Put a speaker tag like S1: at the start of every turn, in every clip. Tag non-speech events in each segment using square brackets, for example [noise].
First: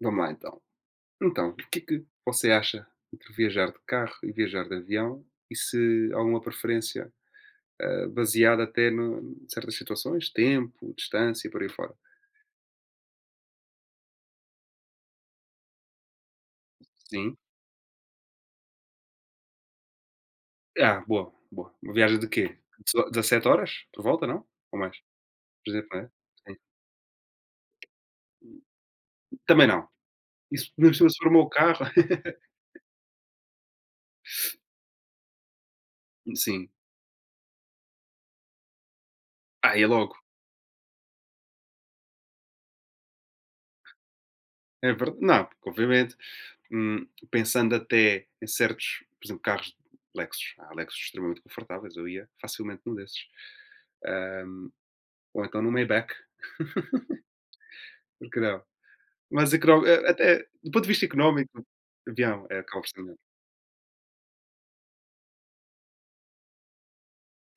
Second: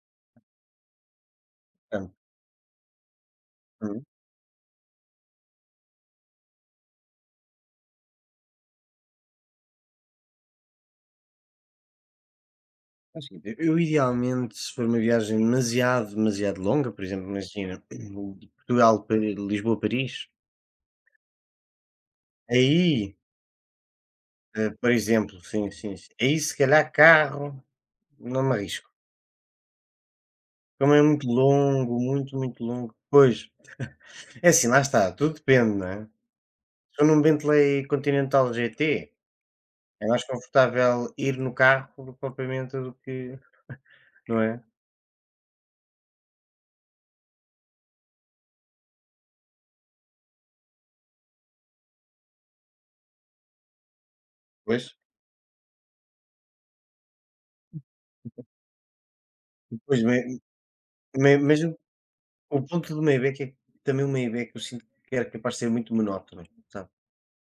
S1: Vamos lá então. Então, o que é que
S2: Portanto,
S1: você acha entre viajar de
S2: uhum.
S1: carro e viajar de avião? E se há alguma preferência, baseada até em certas situações? Tempo, distância e por aí fora?
S2: é eu idealmente, se for uma viagem demasiado, demasiado longa, por exemplo,
S1: Sim.
S2: imagina, [clears throat] de Portugal para Lisboa, Paris,
S1: Ah, boa, boa. Uma viagem de quê?
S2: aí,
S1: 17 horas por volta, não? Ou
S2: por
S1: mais?
S2: exemplo,
S1: Por
S2: sim,
S1: exemplo,
S2: sim,
S1: não
S2: sim,
S1: é?
S2: aí
S1: Sim.
S2: se calhar carro, não me arrisco.
S1: Também não. Isso, ainda
S2: Como é
S1: se
S2: muito
S1: for o meu carro.
S2: longo, muito, muito longo. Pois, é assim,
S1: [laughs]
S2: lá está, tudo depende, não é?
S1: Sim.
S2: Se eu num Bentley Continental GT,
S1: Ah, é
S2: é
S1: logo.
S2: mais confortável ir no carro do que propriamente não é?
S1: É verdade. Não, porque, obviamente. Pensando até em certos, por exemplo, carros Lexus. Há Lexus extremamente confortáveis, eu ia facilmente num desses. Hum,
S2: Pois,
S1: ou então num Maybach, por não? Mas
S2: pois me-
S1: até do ponto de vista
S2: me- mas
S1: económico, avião é
S2: o
S1: acaba por
S2: ponto
S1: ser
S2: do
S1: melhor.
S2: Maybach é que é, também o Maybach eu sinto que era capaz de ser muito monótono, sabe,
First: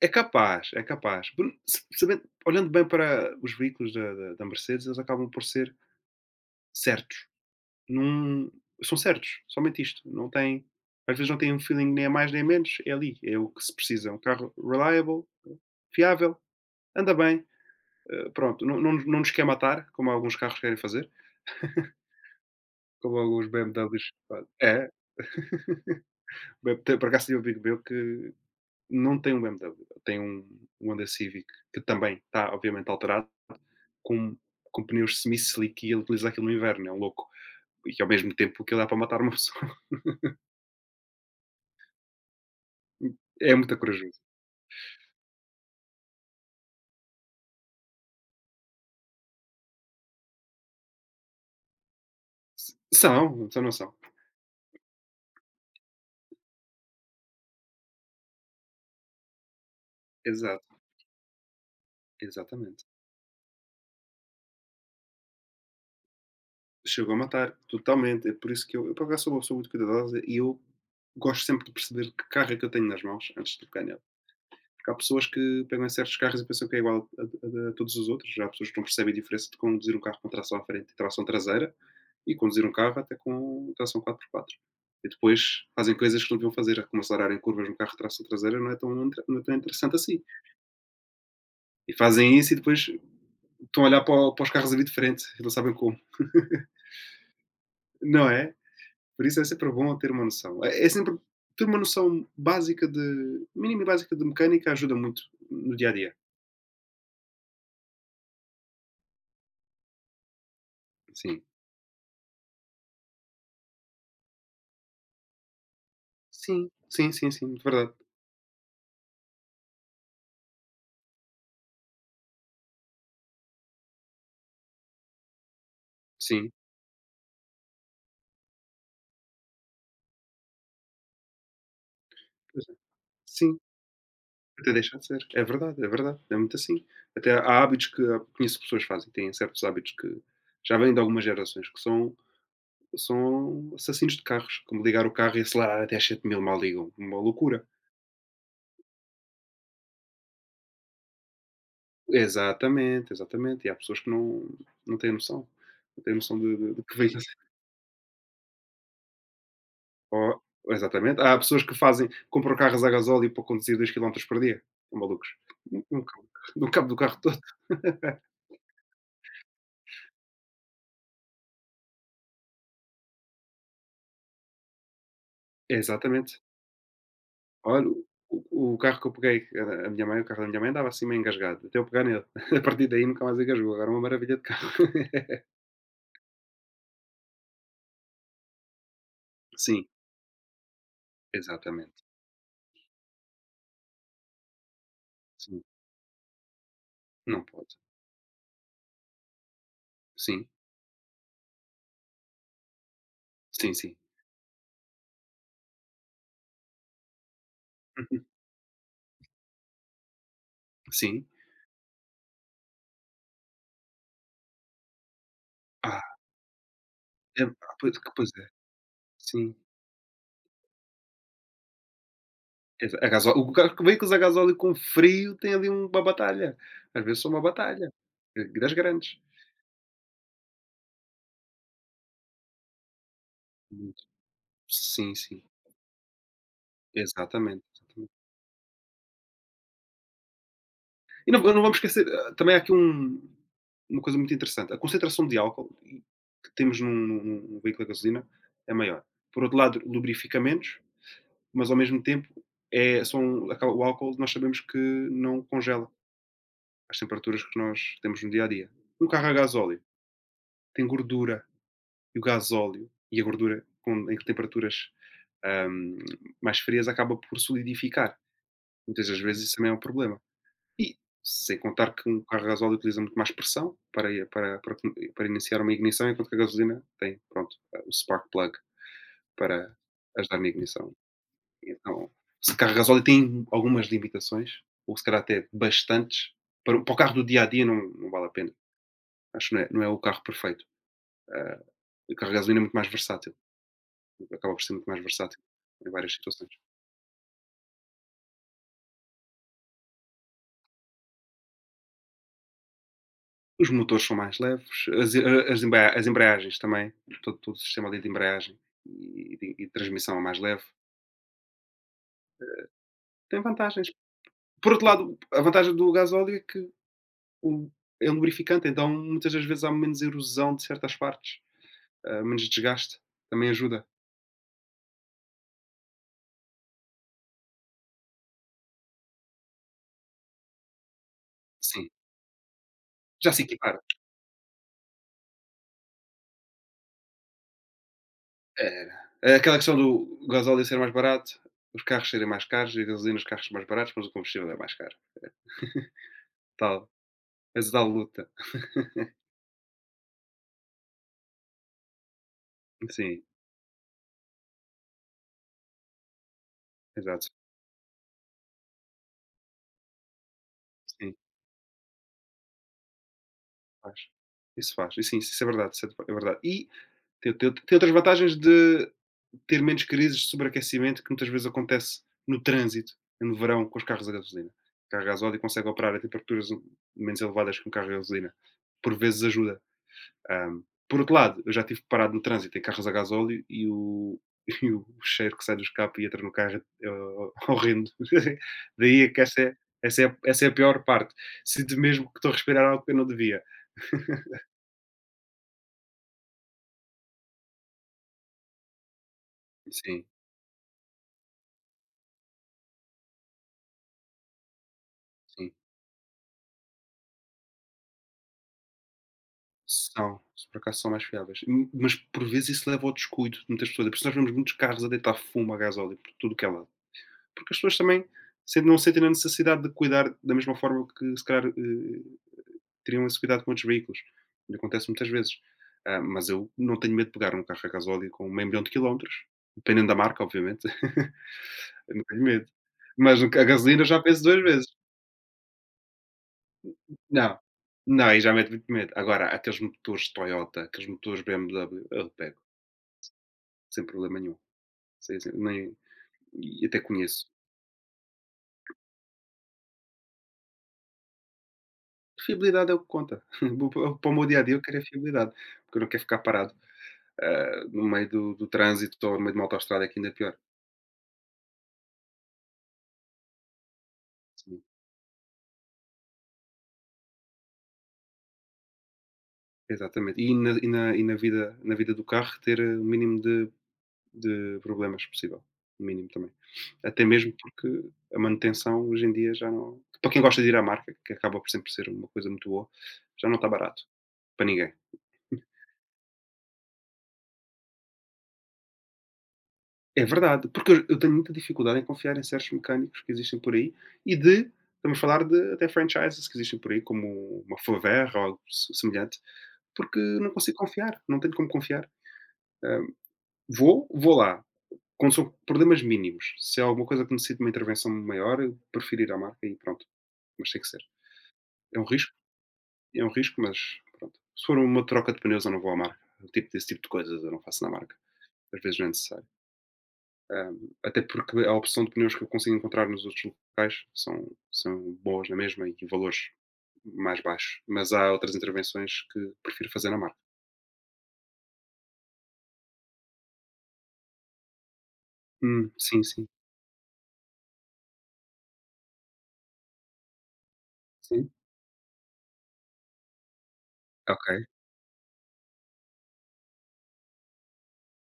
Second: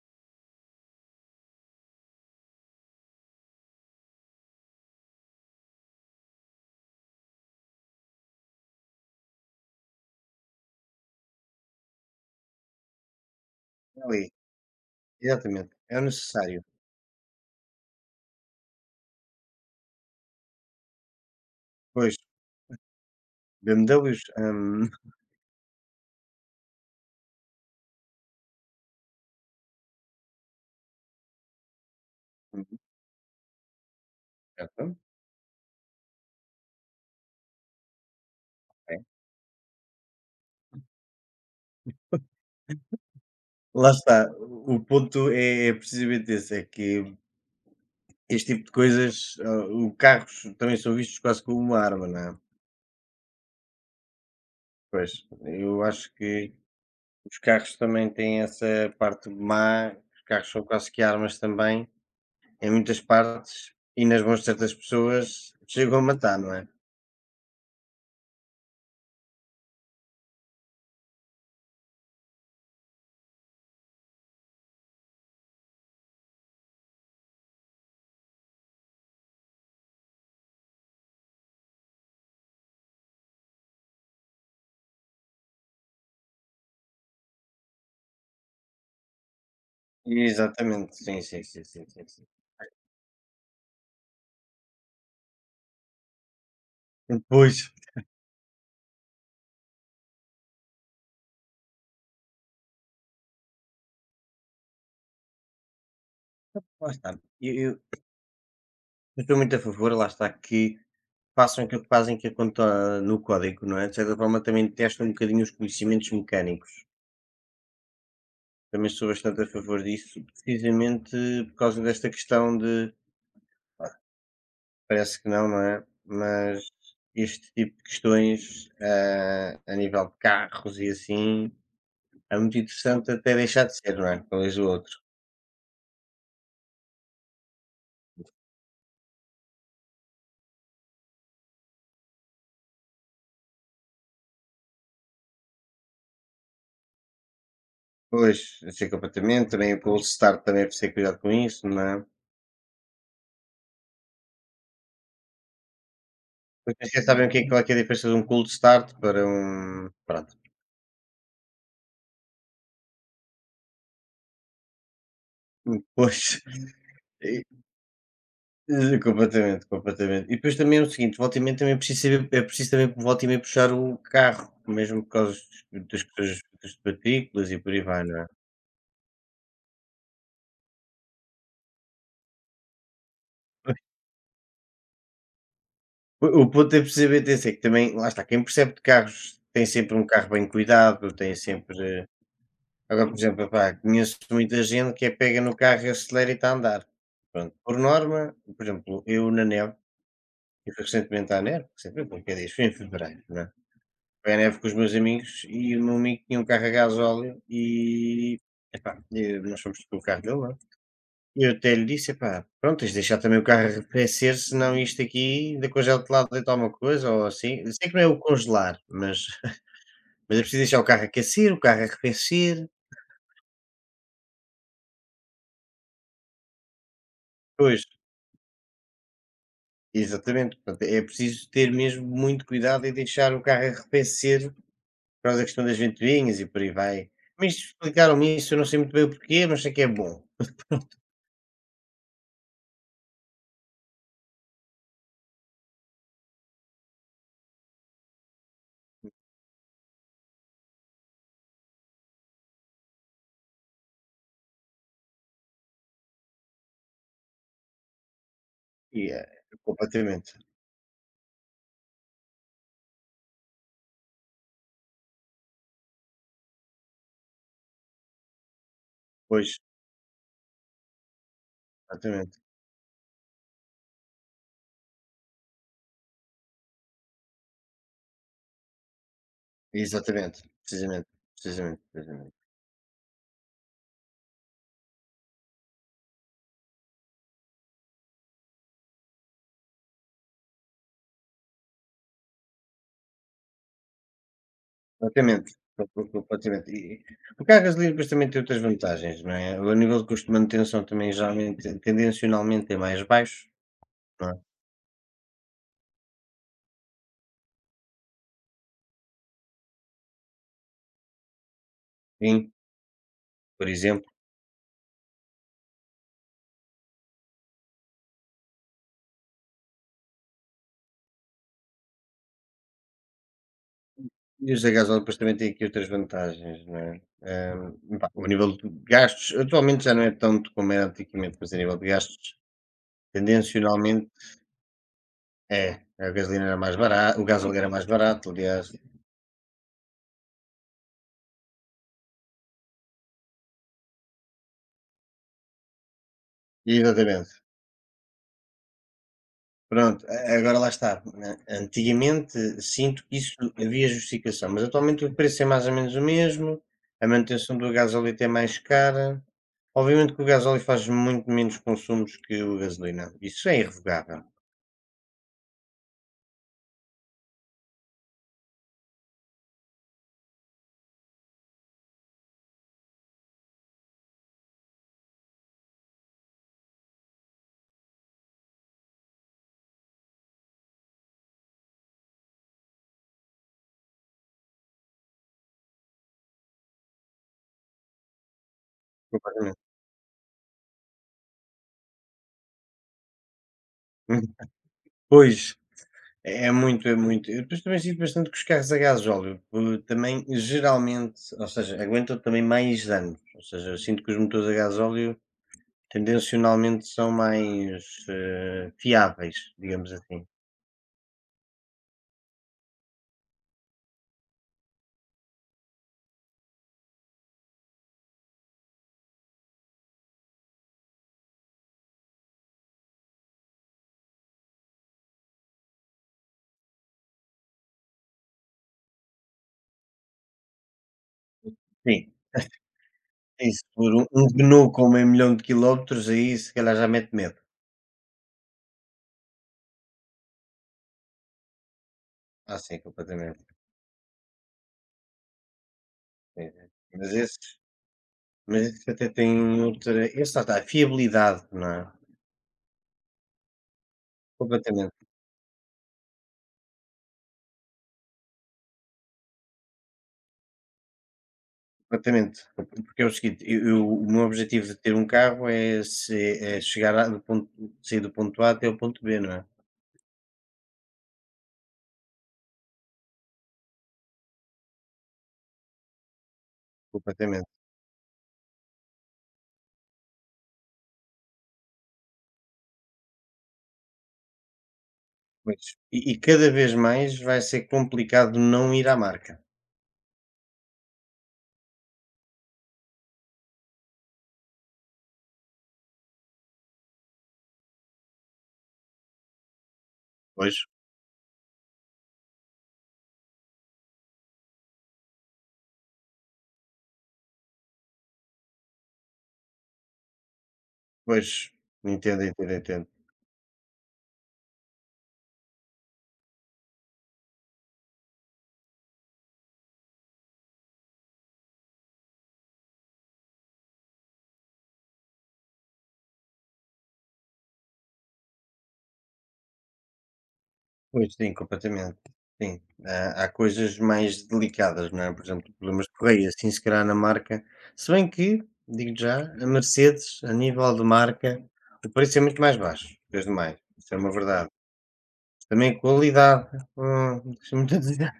S1: É capaz, é capaz. Por sa sabendo olhando bem para os veículos da Mercedes, eles acabam por ser certos. Num são certos, somente isto. Não tem às vezes não tem um feeling nem a mais nem a menos, é ali, é o que se
S2: é
S1: precisa. É um
S2: ali,
S1: carro reliable,
S2: exatamente, é o
S1: fiável.
S2: necessário.
S1: Anda bem, pronto, não nos não nos quer matar, como alguns carros querem fazer,
S2: Pois,
S1: como alguns BMWs
S2: BMWs,
S1: fazem. É, BMT por acaso tenho um amigo meu que não tem um BMW, tem um Honda Civic que também está obviamente
S2: [laughs]
S1: alterado, com
S2: certo,
S1: pneus semi-slick e ele utiliza aquilo no inverno, é um louco. E ao mesmo tempo que ele dá para
S2: é.
S1: matar uma pessoa. [laughs] É muito
S2: Lá
S1: corajoso.
S2: está, o ponto é precisamente esse, é que este tipo de coisas, o carros também são vistos quase como uma arma, não é?
S1: S São, então não são.
S2: Pois, eu acho que os carros também têm essa parte má, os carros são
S1: Exato,
S2: quase que armas também, em
S1: exatamente.
S2: muitas partes, e nas mãos de certas pessoas chegam a matar, não é?
S1: Chegou a matar, totalmente, é por isso que eu por acaso sou uma pessoa muito cuidadosa e eu gosto sempre de perceber que carro é que eu tenho nas mãos antes de pegar nele. Porque há pessoas que pegam em certos carros e pensam que é igual a todos os outros. Já há pessoas que não percebem a diferença de conduzir um carro com tração à frente e tração traseira e conduzir um carro até com tração 4x4. E depois fazem coisas que não deviam fazer, como acelerarem curvas no carro de tração traseira, não é tão interessante assim.
S2: Exatamente, sim, sim, sim, sim,
S1: E
S2: sim, sim.
S1: fazem isso e depois estão a olhar para os carros ali de frente e não sabem como.
S2: Depois,
S1: Não é? Por isso é sempre bom ter uma noção. É, sempre ter uma noção básica de mínima e básica de mecânica ajuda muito no dia a dia.
S2: lá está. Eu, eu- eu estou muito a favor, lá está, que
S1: Sim.
S2: façam aquilo que fazem que conta no código, não é? De certa forma também testam um bocadinho os conhecimentos
S1: Sim,
S2: mecânicos.
S1: sim, sim, sim, de verdade.
S2: Também sou bastante a favor disso, precisamente por causa desta questão de, parece que não, não é?
S1: Sim,
S2: Mas este tipo de questões a nível de carros e assim é muito
S1: pois é.
S2: interessante até
S1: Sim,
S2: deixar de ser, não é? Como diz o
S1: até
S2: outro.
S1: deixa de ser. É verdade, é verdade, é muito assim. Até há hábitos conheço pessoas que fazem, têm certos hábitos que já vêm de algumas gerações, que são assassinos de carros, como ligar o carro e acelerar até às 7000 mal ligam, uma loucura.
S2: Pois, achei completamente. Também o cold start também é preciso ter cuidado com isso, não é?
S1: Exatamente, exatamente, e há pessoas que não têm noção, não têm noção de do
S2: Porque
S1: que
S2: vocês
S1: vem a.
S2: sabem o que é, qual é que é a diferença de um cold start para um.
S1: Oh,
S2: Pronto.
S1: exatamente, há pessoas que fazem compram carros a gasóleo para conduzir 2 km por dia. São malucos. No cabo
S2: Pois.
S1: no cabo do
S2: [laughs]
S1: carro todo.
S2: e-
S1: [laughs]
S2: completamente, completamente. E depois também é o seguinte: volta e meia também é preciso saber, é preciso também volta e meia puxar o carro, mesmo por causa das coisas
S1: Exatamente.
S2: das matrículas e por aí
S1: Olha,
S2: vai, não é?
S1: o carro que eu peguei, era a minha mãe o carro da minha mãe andava assim meio engasgado, até eu pegar nele. [laughs] A partir daí nunca mais engasgou, agora
S2: [laughs]
S1: é uma maravilha de carro. [laughs]
S2: O ponto é preciso saber, atenção, é que também, lá está, quem percebe de carros tem
S1: Sim,
S2: sempre um carro bem cuidado, tem
S1: exatamente.
S2: sempre. Agora, por exemplo, epá, conheço muita gente que é pega no
S1: Sim,
S2: carro e acelera e está a andar.
S1: não
S2: Pronto.
S1: pode.
S2: Por norma, por exemplo, eu na neve,
S1: Sim,
S2: eu fui recentemente à neve, recentemente, porque é disso, foi em fevereiro, não é?
S1: sim, sim.
S2: Foi à neve com os meus amigos e o meu amigo tinha um carro a gasóleo
S1: Uhum.
S2: e, epá, e nós fomos com o carro dele, não é?
S1: Sim.
S2: E eu até lhe disse, epá, pronto, tens de deixar também o carro arrefecer, senão isto aqui, ainda
S1: Ah,
S2: congela-te lá dentro alguma coisa ou assim. Sei que
S1: pois
S2: não é
S1: que
S2: o
S1: pois é.
S2: congelar, mas,
S1: Sim,
S2: [laughs] mas é preciso deixar o carro aquecer, o carro arrefecer.
S1: exa a gasó o carro que veículos a gasóleo com frio tem ali uma batalha, às vezes são uma batalha, das grandes.
S2: Exatamente, portanto, é preciso ter mesmo muito cuidado e deixar o carro
S1: Muito.
S2: arrefecer por
S1: Sim,
S2: causa
S1: sim,
S2: da questão das ventoinhas e por aí vai. Mas
S1: exatamente.
S2: explicaram-me isso, eu não sei muito bem o porquê, mas sei que é bom.
S1: E não vamos esquecer, também há aqui uma coisa muito interessante. A concentração de álcool que temos num veículo a gasolina é maior. Por outro lado, lubrifica menos, mas ao mesmo tempo o álcool nós sabemos que não congela as temperaturas que nós temos no dia a dia. Um
S2: E é,
S1: carro a gasóleo
S2: completamente.
S1: tem gordura e o gasóleo e a gordura em temperaturas ahm, mais frias acaba por solidificar. Muitas das vezes
S2: Pois,
S1: isso também é um problema. E sem contar que um
S2: exatamente.
S1: carro a gasóleo utiliza muito mais pressão para i para para que para iniciar uma ignição, enquanto que a gasolina tem, pronto, o spark plug para ajudar na
S2: Exatamente,
S1: ignição.
S2: precisamente, precisamente,
S1: Então,
S2: precisamente.
S1: se o carro a gasóleo tem algumas limitações, ou se calhar até bastantes, para o carro do dia a dia não vale a pena. Acho que não é o carro perfeito. Ah, o carro a gasolina é muito mais versátil, acaba por ser muito mais versátil
S2: Exatamente,
S1: em várias situações.
S2: completamente. E o carro a gasolina depois também tem outras vantagens, não é? O nível de custo de manutenção também geralmente, tendencionalmente é mais baixo,
S1: Os motores são
S2: não
S1: mais
S2: é?
S1: leves, as as embreagens também, todo o sistema ali de embreagem e transmissão é mais leve,
S2: Sim,
S1: tem
S2: por
S1: vantagens.
S2: exemplo.
S1: Por outro lado, a vantagem do gasóleo é que o é lubrificante, então muitas das vezes há menos erosão de certas partes, menos desgaste, também ajuda.
S2: E os da gasóleo depois também têm aqui outras vantagens, não é? Pá, o nível de gastos atualmente já não é tanto como era antigamente, mas a nível de
S1: Sim,
S2: gastos,
S1: já se equipara.
S2: tendencionalmente é. A gasolina era mais barata o gasóleo era mais barato, aliás.
S1: Era. É aquela questão do gasóleo ser mais barato, os carros serem mais caros e a gasolina os carros mais baratos, mas o combustível é mais caro, tal
S2: Exatamente.
S1: essa tal luta.
S2: Pronto, a agora lá está, né, antigamente sinto que
S1: Sim,
S2: isso havia justificação, mas atualmente o preço é mais ou menos o mesmo, a
S1: exato.
S2: manutenção do gasóleo é mais cara. Obviamente que o gasóleo faz
S1: Sim.
S2: muito menos consumos que o gasolina, isso é
S1: Faz.
S2: irrevogável,
S1: Isso faz. Isso sim, isso é verdade, isso é verdade. E tem outras vantagens de ter menos crises de sobreaquecimento que muitas vezes acontece no trânsito, no verão, com os carros a gasolina. O carro a gasóleo consegue operar a temperaturas menos elevadas que um carro a gasolina. Por vezes ajuda. Hã, por outro lado, eu já estive parado no trânsito em carros a gasóleo e o [laughs] e o cheiro que sai do escape e entra no carro é horrendo. [laughs] Daí é que
S2: completamente.
S1: essa é a pior parte. Sinto mesmo que estou a respirar algo que eu não devia.
S2: Pois, é é muito, é muito. Eu depois também sinto bastante que os carros a gasóleo,
S1: Sim,
S2: também geralmente, ou seja, aguentam também mais anos, ou seja, eu sinto que os motores a gasóleo
S1: sim.
S2: tendencionalmente são mais, fiáveis, digamos
S1: São,
S2: assim.
S1: por acaso são mais fiáveis. Mas por vezes isso leva ao descuido de muitas pessoas. É por isso nós vemos muitos carros a deitar fumo a gasóleo por tudo que é lado. Porque as pessoas também não sentem a necessidade de cuidar da mesma forma que se calhar teriam esse cuidado com outros veículos. E acontece muitas vezes. Ah, mas eu não tenho medo de pegar um carro a gasóleo com meio milhão de quilómetros, dependendo da marca, obviamente. [laughs] Eu não
S2: Sim,
S1: tenho medo. Mas a
S2: e se
S1: gasolina
S2: for
S1: já
S2: um
S1: penso duas vezes.
S2: Renault com meio milhão de quilómetros, aí se calhar já mete
S1: Não.
S2: medo.
S1: Não, aí já mete muito medo. Agora, aqueles motores Toyota, aqueles motores BMW, eu pego
S2: Ah, sim, completamente.
S1: sem problema nenhum. Sem- sem- nem-
S2: Sim,
S1: e até
S2: sim. Mas
S1: conheço.
S2: esses mas esses até têm outra esse lá está, a fiabilidade, não é?
S1: Fiabilidade é o que conta. [laughs] Para o meu dia a dia eu quero é
S2: Completamente.
S1: fiabilidade, porque eu não quero ficar parado no meio do trânsito ou no meio de uma autostrada, que ainda é pior.
S2: Completamente porque é o seguinte, eu o meu
S1: Sim,
S2: objetivo de ter um carro é se é chegar a do ponto sair do ponto A até o ponto B, não é?
S1: exatamente. Na vida do carro ter o mínimo de problemas possível. O mínimo também. Até mesmo
S2: Completamente,
S1: porque a manutenção hoje em dia já não. Para quem gosta de ir à marca, que acaba por sempre ser uma coisa muito boa, já não está barato para ninguém.
S2: pois. E cada vez mais vai ser complicado não ir à marca.
S1: É verdade, porque eu tenho muita dificuldade em confiar em certos mecânicos que existem por aí e de vamos falar de até franchises que existem por aí, como uma Favert ou algo semelhante, porque não
S2: Pois,
S1: consigo confiar, não tenho como confiar. Hã, vou lá, quando são problemas mínimos. Se é alguma coisa que necessita de uma intervenção maior, eu prefiro ir à marca e pronto, mas tem que ser.
S2: pois,
S1: É um risco,
S2: entendo, entendo, entendo.
S1: é um risco, mas pronto. Se for uma troca de pneus, eu não vou à marca. Desse tipo de coisas eu não faço na marca. Às vezes não é necessário. Até porque a opção de pneus que eu consigo encontrar nos outros locais são boas na mesma e valores mais baixos. Mas há outras intervenções que prefiro fazer na marca.
S2: Pois sim, completamente, sim. Há coisas mais delicadas, não é? Por exemplo, problemas de
S1: Sim, sim,
S2: correia, assim, se calhar na marca se bem que, digo já, a Mercedes, a nível de
S1: sim.
S2: marca, o preço é muito mais baixo, desde mais, isso é uma
S1: Ok.
S2: verdade. Também qualidade, deixa-me te [laughs] dizer.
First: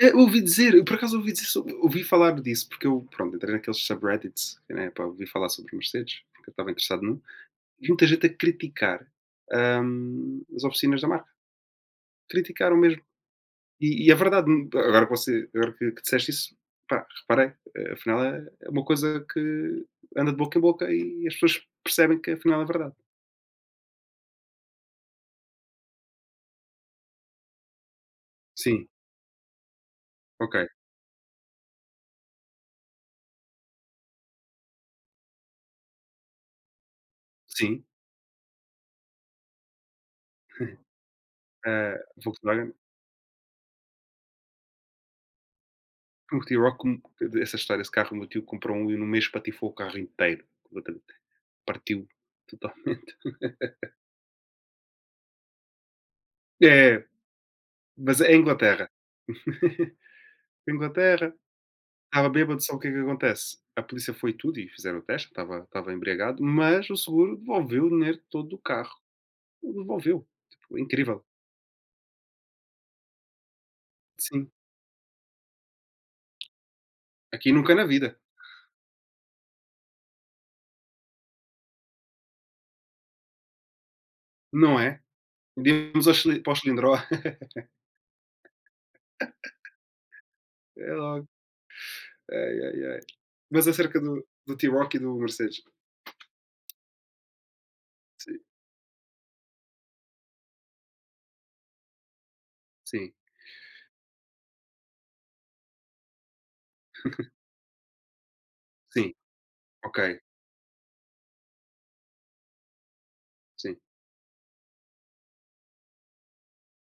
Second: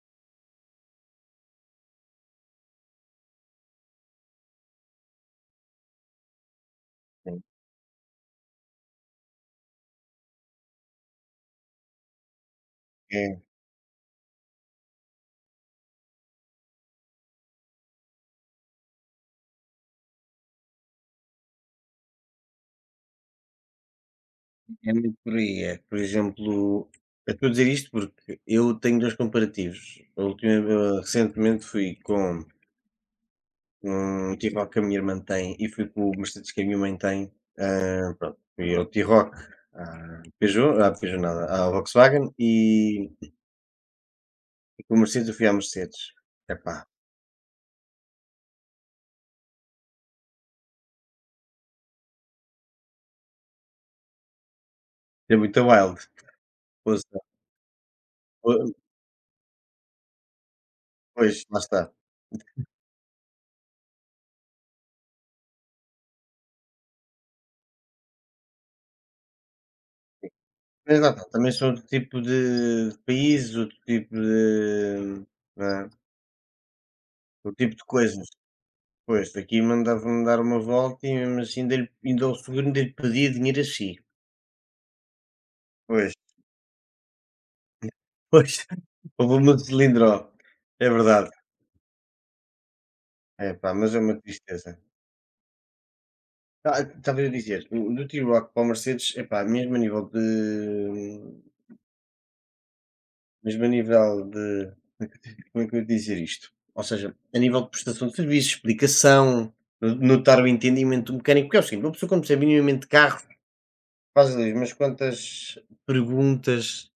S1: É, ouvi dizer, eu por acaso ouvi dizer, ouvi falar disso, porque eu, pronto, entrei naqueles subreddits, né, para ouvir falar sobre Mercedes, porque eu estava interessado num. E muita gente a criticar as oficinas da marca. Criticaram mesmo.
S2: É,
S1: E é verdade, agora que, disseste isso, pá, reparei, afinal é uma coisa que anda de boca em boca e as pessoas percebem que afinal é verdade.
S2: é muito por aí, é. Por exemplo, eu estou a dizer isto porque eu
S1: Sim,
S2: tenho 2 comparativos. A última
S1: ok,
S2: recentemente fui com um T-Roc que a minha irmã tem e fui com o Mercedes que a minha mãe tem,
S1: sim,
S2: pronto, fui ao T-Roc, à Peugeot nada, à
S1: eh,
S2: Volkswagen
S1: Volkswagen.
S2: e com o Mercedes eu fui à Mercedes.
S1: O meu tio Rock,
S2: Epá,
S1: essa história, esse carro, o meu tio comprou um e no mês patifou o carro inteiro, completamente, partiu totalmente. [laughs]
S2: é muito wild.
S1: É,
S2: Ouça,
S1: mas é Inglaterra. [laughs] Inglaterra.
S2: pois, lá está.
S1: Estava bêbado, sabe o que é que acontece? A polícia foi tudo e fizeram o teste, estava embriagado, mas o seguro devolveu o dinheiro todo do carro. Devolveu. Tipo, é
S2: Mas lá
S1: incrível.
S2: está, também são outro tipo de países, outro tipo
S1: Sim.
S2: de. Não é?
S1: Aqui
S2: Outro
S1: nunca
S2: tipo
S1: na
S2: de
S1: vida,
S2: coisas. Pois, daqui mandava-me dar uma volta e mesmo assim ainda, lhe- ainda o seguro ainda lhe pedia dinheiro a si.
S1: não é? Devíamos
S2: Pois,
S1: ao Chili para o Chilindró. [laughs]
S2: [laughs] pois, houve uma cilindro. É
S1: É logo.
S2: verdade.
S1: Ai, ai, ai.
S2: É
S1: Mas
S2: pá, mas é
S1: acerca
S2: uma
S1: do
S2: tristeza.
S1: T-Rock e do Mercedes.
S2: Ah, estava a dizer, do
S1: Sim,
S2: T-Rock para o Mercedes, é pá, mesmo a nível de.
S1: sim,
S2: Mesmo a nível de como é que eu te- como é que eu ia dizer isto? Ou seja, a nível de prestação de serviços,
S1: sim,
S2: explicação, no
S1: ok,
S2: notar o entendimento do mecânico, porque é o seguinte, uma pessoa quando percebe minimamente de carro,
S1: sim.
S2: faz ali umas quantas perguntas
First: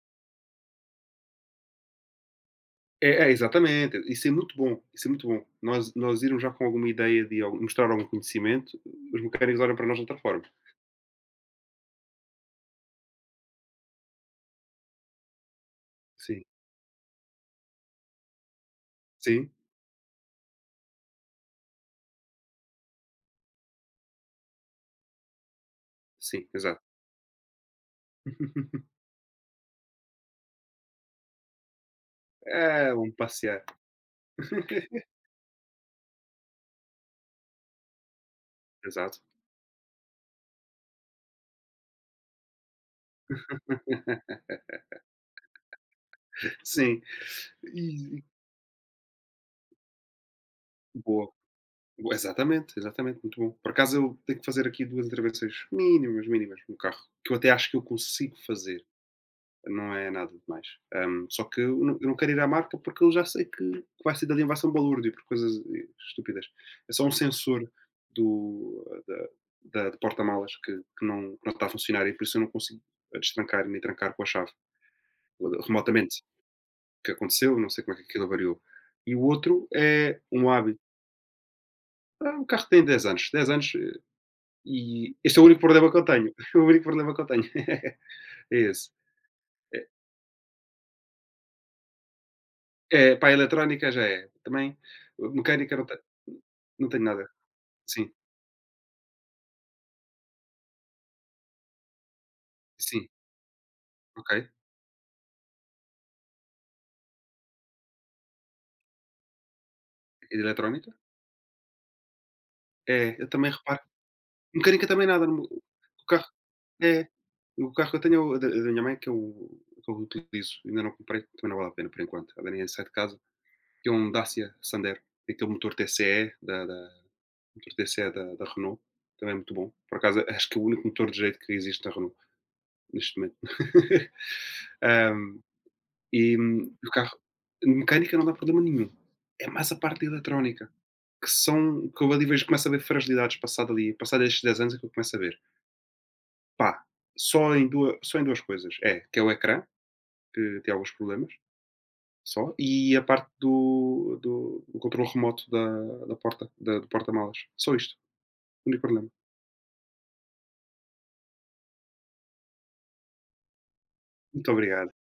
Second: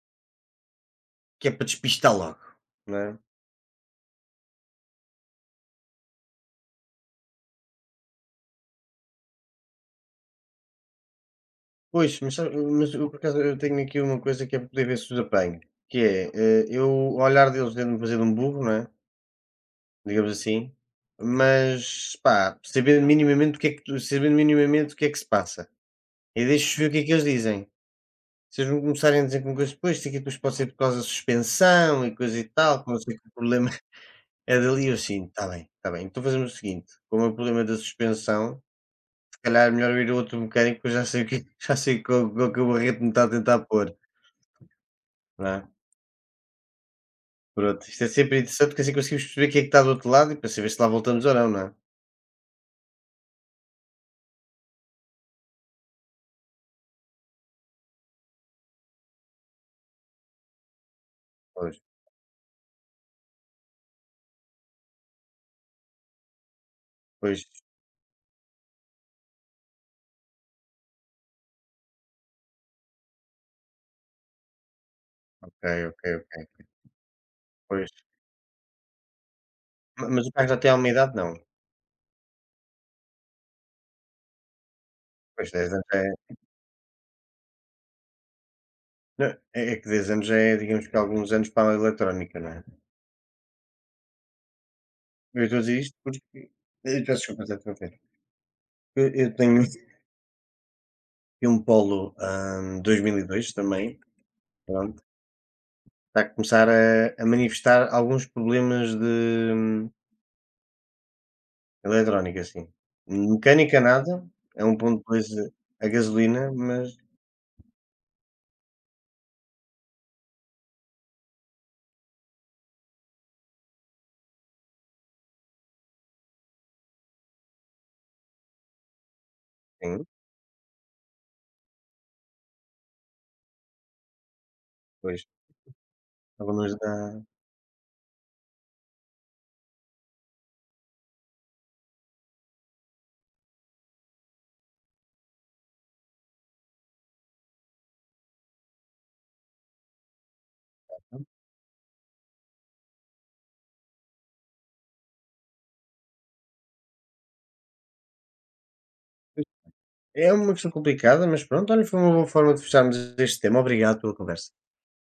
S2: que é para despistar logo, não é?
S1: É, exatamente, isso é muito bom, isso é muito bom. Nós irmos já com alguma ideia de al mostrar algum conhecimento, os mecânicos olham para nós de outra forma.
S2: Pois, mas sabe mas eu por acaso eu tenho aqui uma coisa que é para poder ver se os apanho, que é,
S1: Sim,
S2: eu ao olhar deles dentro-me fazer de um burro, não é,
S1: sim,
S2: digamos assim, mas, pá, sabendo minimamente o que é que sabendo minimamente o que é que se passa, e
S1: sim,
S2: deixo-os ver o
S1: exato.
S2: que é que eles dizem. Se eles não
S1: [laughs]
S2: começarem a dizer que coisas depois, sei que depois pode ser por causa da suspensão e coisa e tal, que
S1: É,
S2: não
S1: vamos
S2: sei que o
S1: passear.
S2: problema [laughs] é dali, eu
S1: [laughs]
S2: sim está bem, está bem. Então fazemos o seguinte, como é o problema da suspensão,
S1: Exato.
S2: se calhar é melhor ir a outro mecânico, que eu já sei o que, [laughs] já sei qual, qual que é o barreto que me está a tentar pôr,
S1: [laughs]
S2: não é?
S1: Sim. E
S2: Pronto, isto é
S1: e-
S2: sempre interessante, porque assim conseguimos perceber quem é que está do outro lado e para saber se lá voltamos
S1: boa.
S2: ou não, não é?
S1: Boa, exatamente, exatamente, muito bom. Por acaso eu tenho que fazer aqui 2 intervenções mínimas, mínimas no carro, que eu até acho que eu consigo fazer, não é nada demais. Só que
S2: Pois,
S1: eu não quero ir à marca porque eu já sei que vai ser dali vai ser um balúrdio por coisas, estúpidas. É só um
S2: pois,
S1: sensor do da da do porta-malas que não está a funcionar e por isso eu não consigo, destrancar nem trancar com a chave,
S2: ok, ok,
S1: remotamente.
S2: ok,
S1: Que aconteceu, não sei
S2: pois.
S1: como é que aquilo variou. E o outro é
S2: Mas o carro
S1: um
S2: já tem
S1: hábito.
S2: alguma idade? Não.
S1: Ah, o carro tem 10 anos, 10 anos e este é o
S2: Pois,
S1: único
S2: 10 anos
S1: problema que
S2: já
S1: eu tenho.
S2: é...
S1: [laughs] O único problema que eu tenho. [laughs] É esse.
S2: Não, é
S1: É,
S2: que 10 anos já é, digamos que alguns anos para a eletrónica, não é?
S1: é, pá, a eletrónica já é. Também,
S2: Eu estou a
S1: mecânica
S2: dizer
S1: não
S2: isto
S1: tenho,
S2: porque eu peço
S1: nada.
S2: desculpa, está tudo ok.
S1: Sim,
S2: Eu tenho [laughs] um Polo,
S1: sim,
S2: 2002 também,
S1: ok.
S2: pronto, está a começar a manifestar alguns problemas de
S1: E de eletrónica?
S2: eletrónica, sim.
S1: É, eu também
S2: Mecânica
S1: reparo.
S2: nada, é um
S1: Mecânica também nada.
S2: 1.2 a
S1: O carro
S2: gasolina, mas
S1: é. O carro que eu tenho é o da minha mãe, que eu utilizo. Ainda não comprei, também não vale a pena por enquanto. A Daniela sai de casa que é um Dacia Sandero, aquele motor TCE da Renault, também é muito bom. Por
S2: sim,
S1: acaso, acho que é o único motor de jeito que existe na Renault neste momento. [laughs]
S2: pois,
S1: Ahm, e
S2: problemas
S1: o carro,
S2: da
S1: mecânica não dá problema nenhum. É mais a parte eletrónica, que são, que eu ali vejo, começo a ver fragilidades passado estes 10 anos é que eu começo a ver. Pá, só em duas coisas. É, que é o ecrã, que tem alguns problemas. Só, e a parte do controle remoto da porta, da do porta-malas. Só isto. O único problema.
S2: é uma questão complicada, mas pronto, olha, foi uma boa forma de fecharmos este tema. Obrigado pela
S1: Muito
S2: conversa.
S1: obrigado.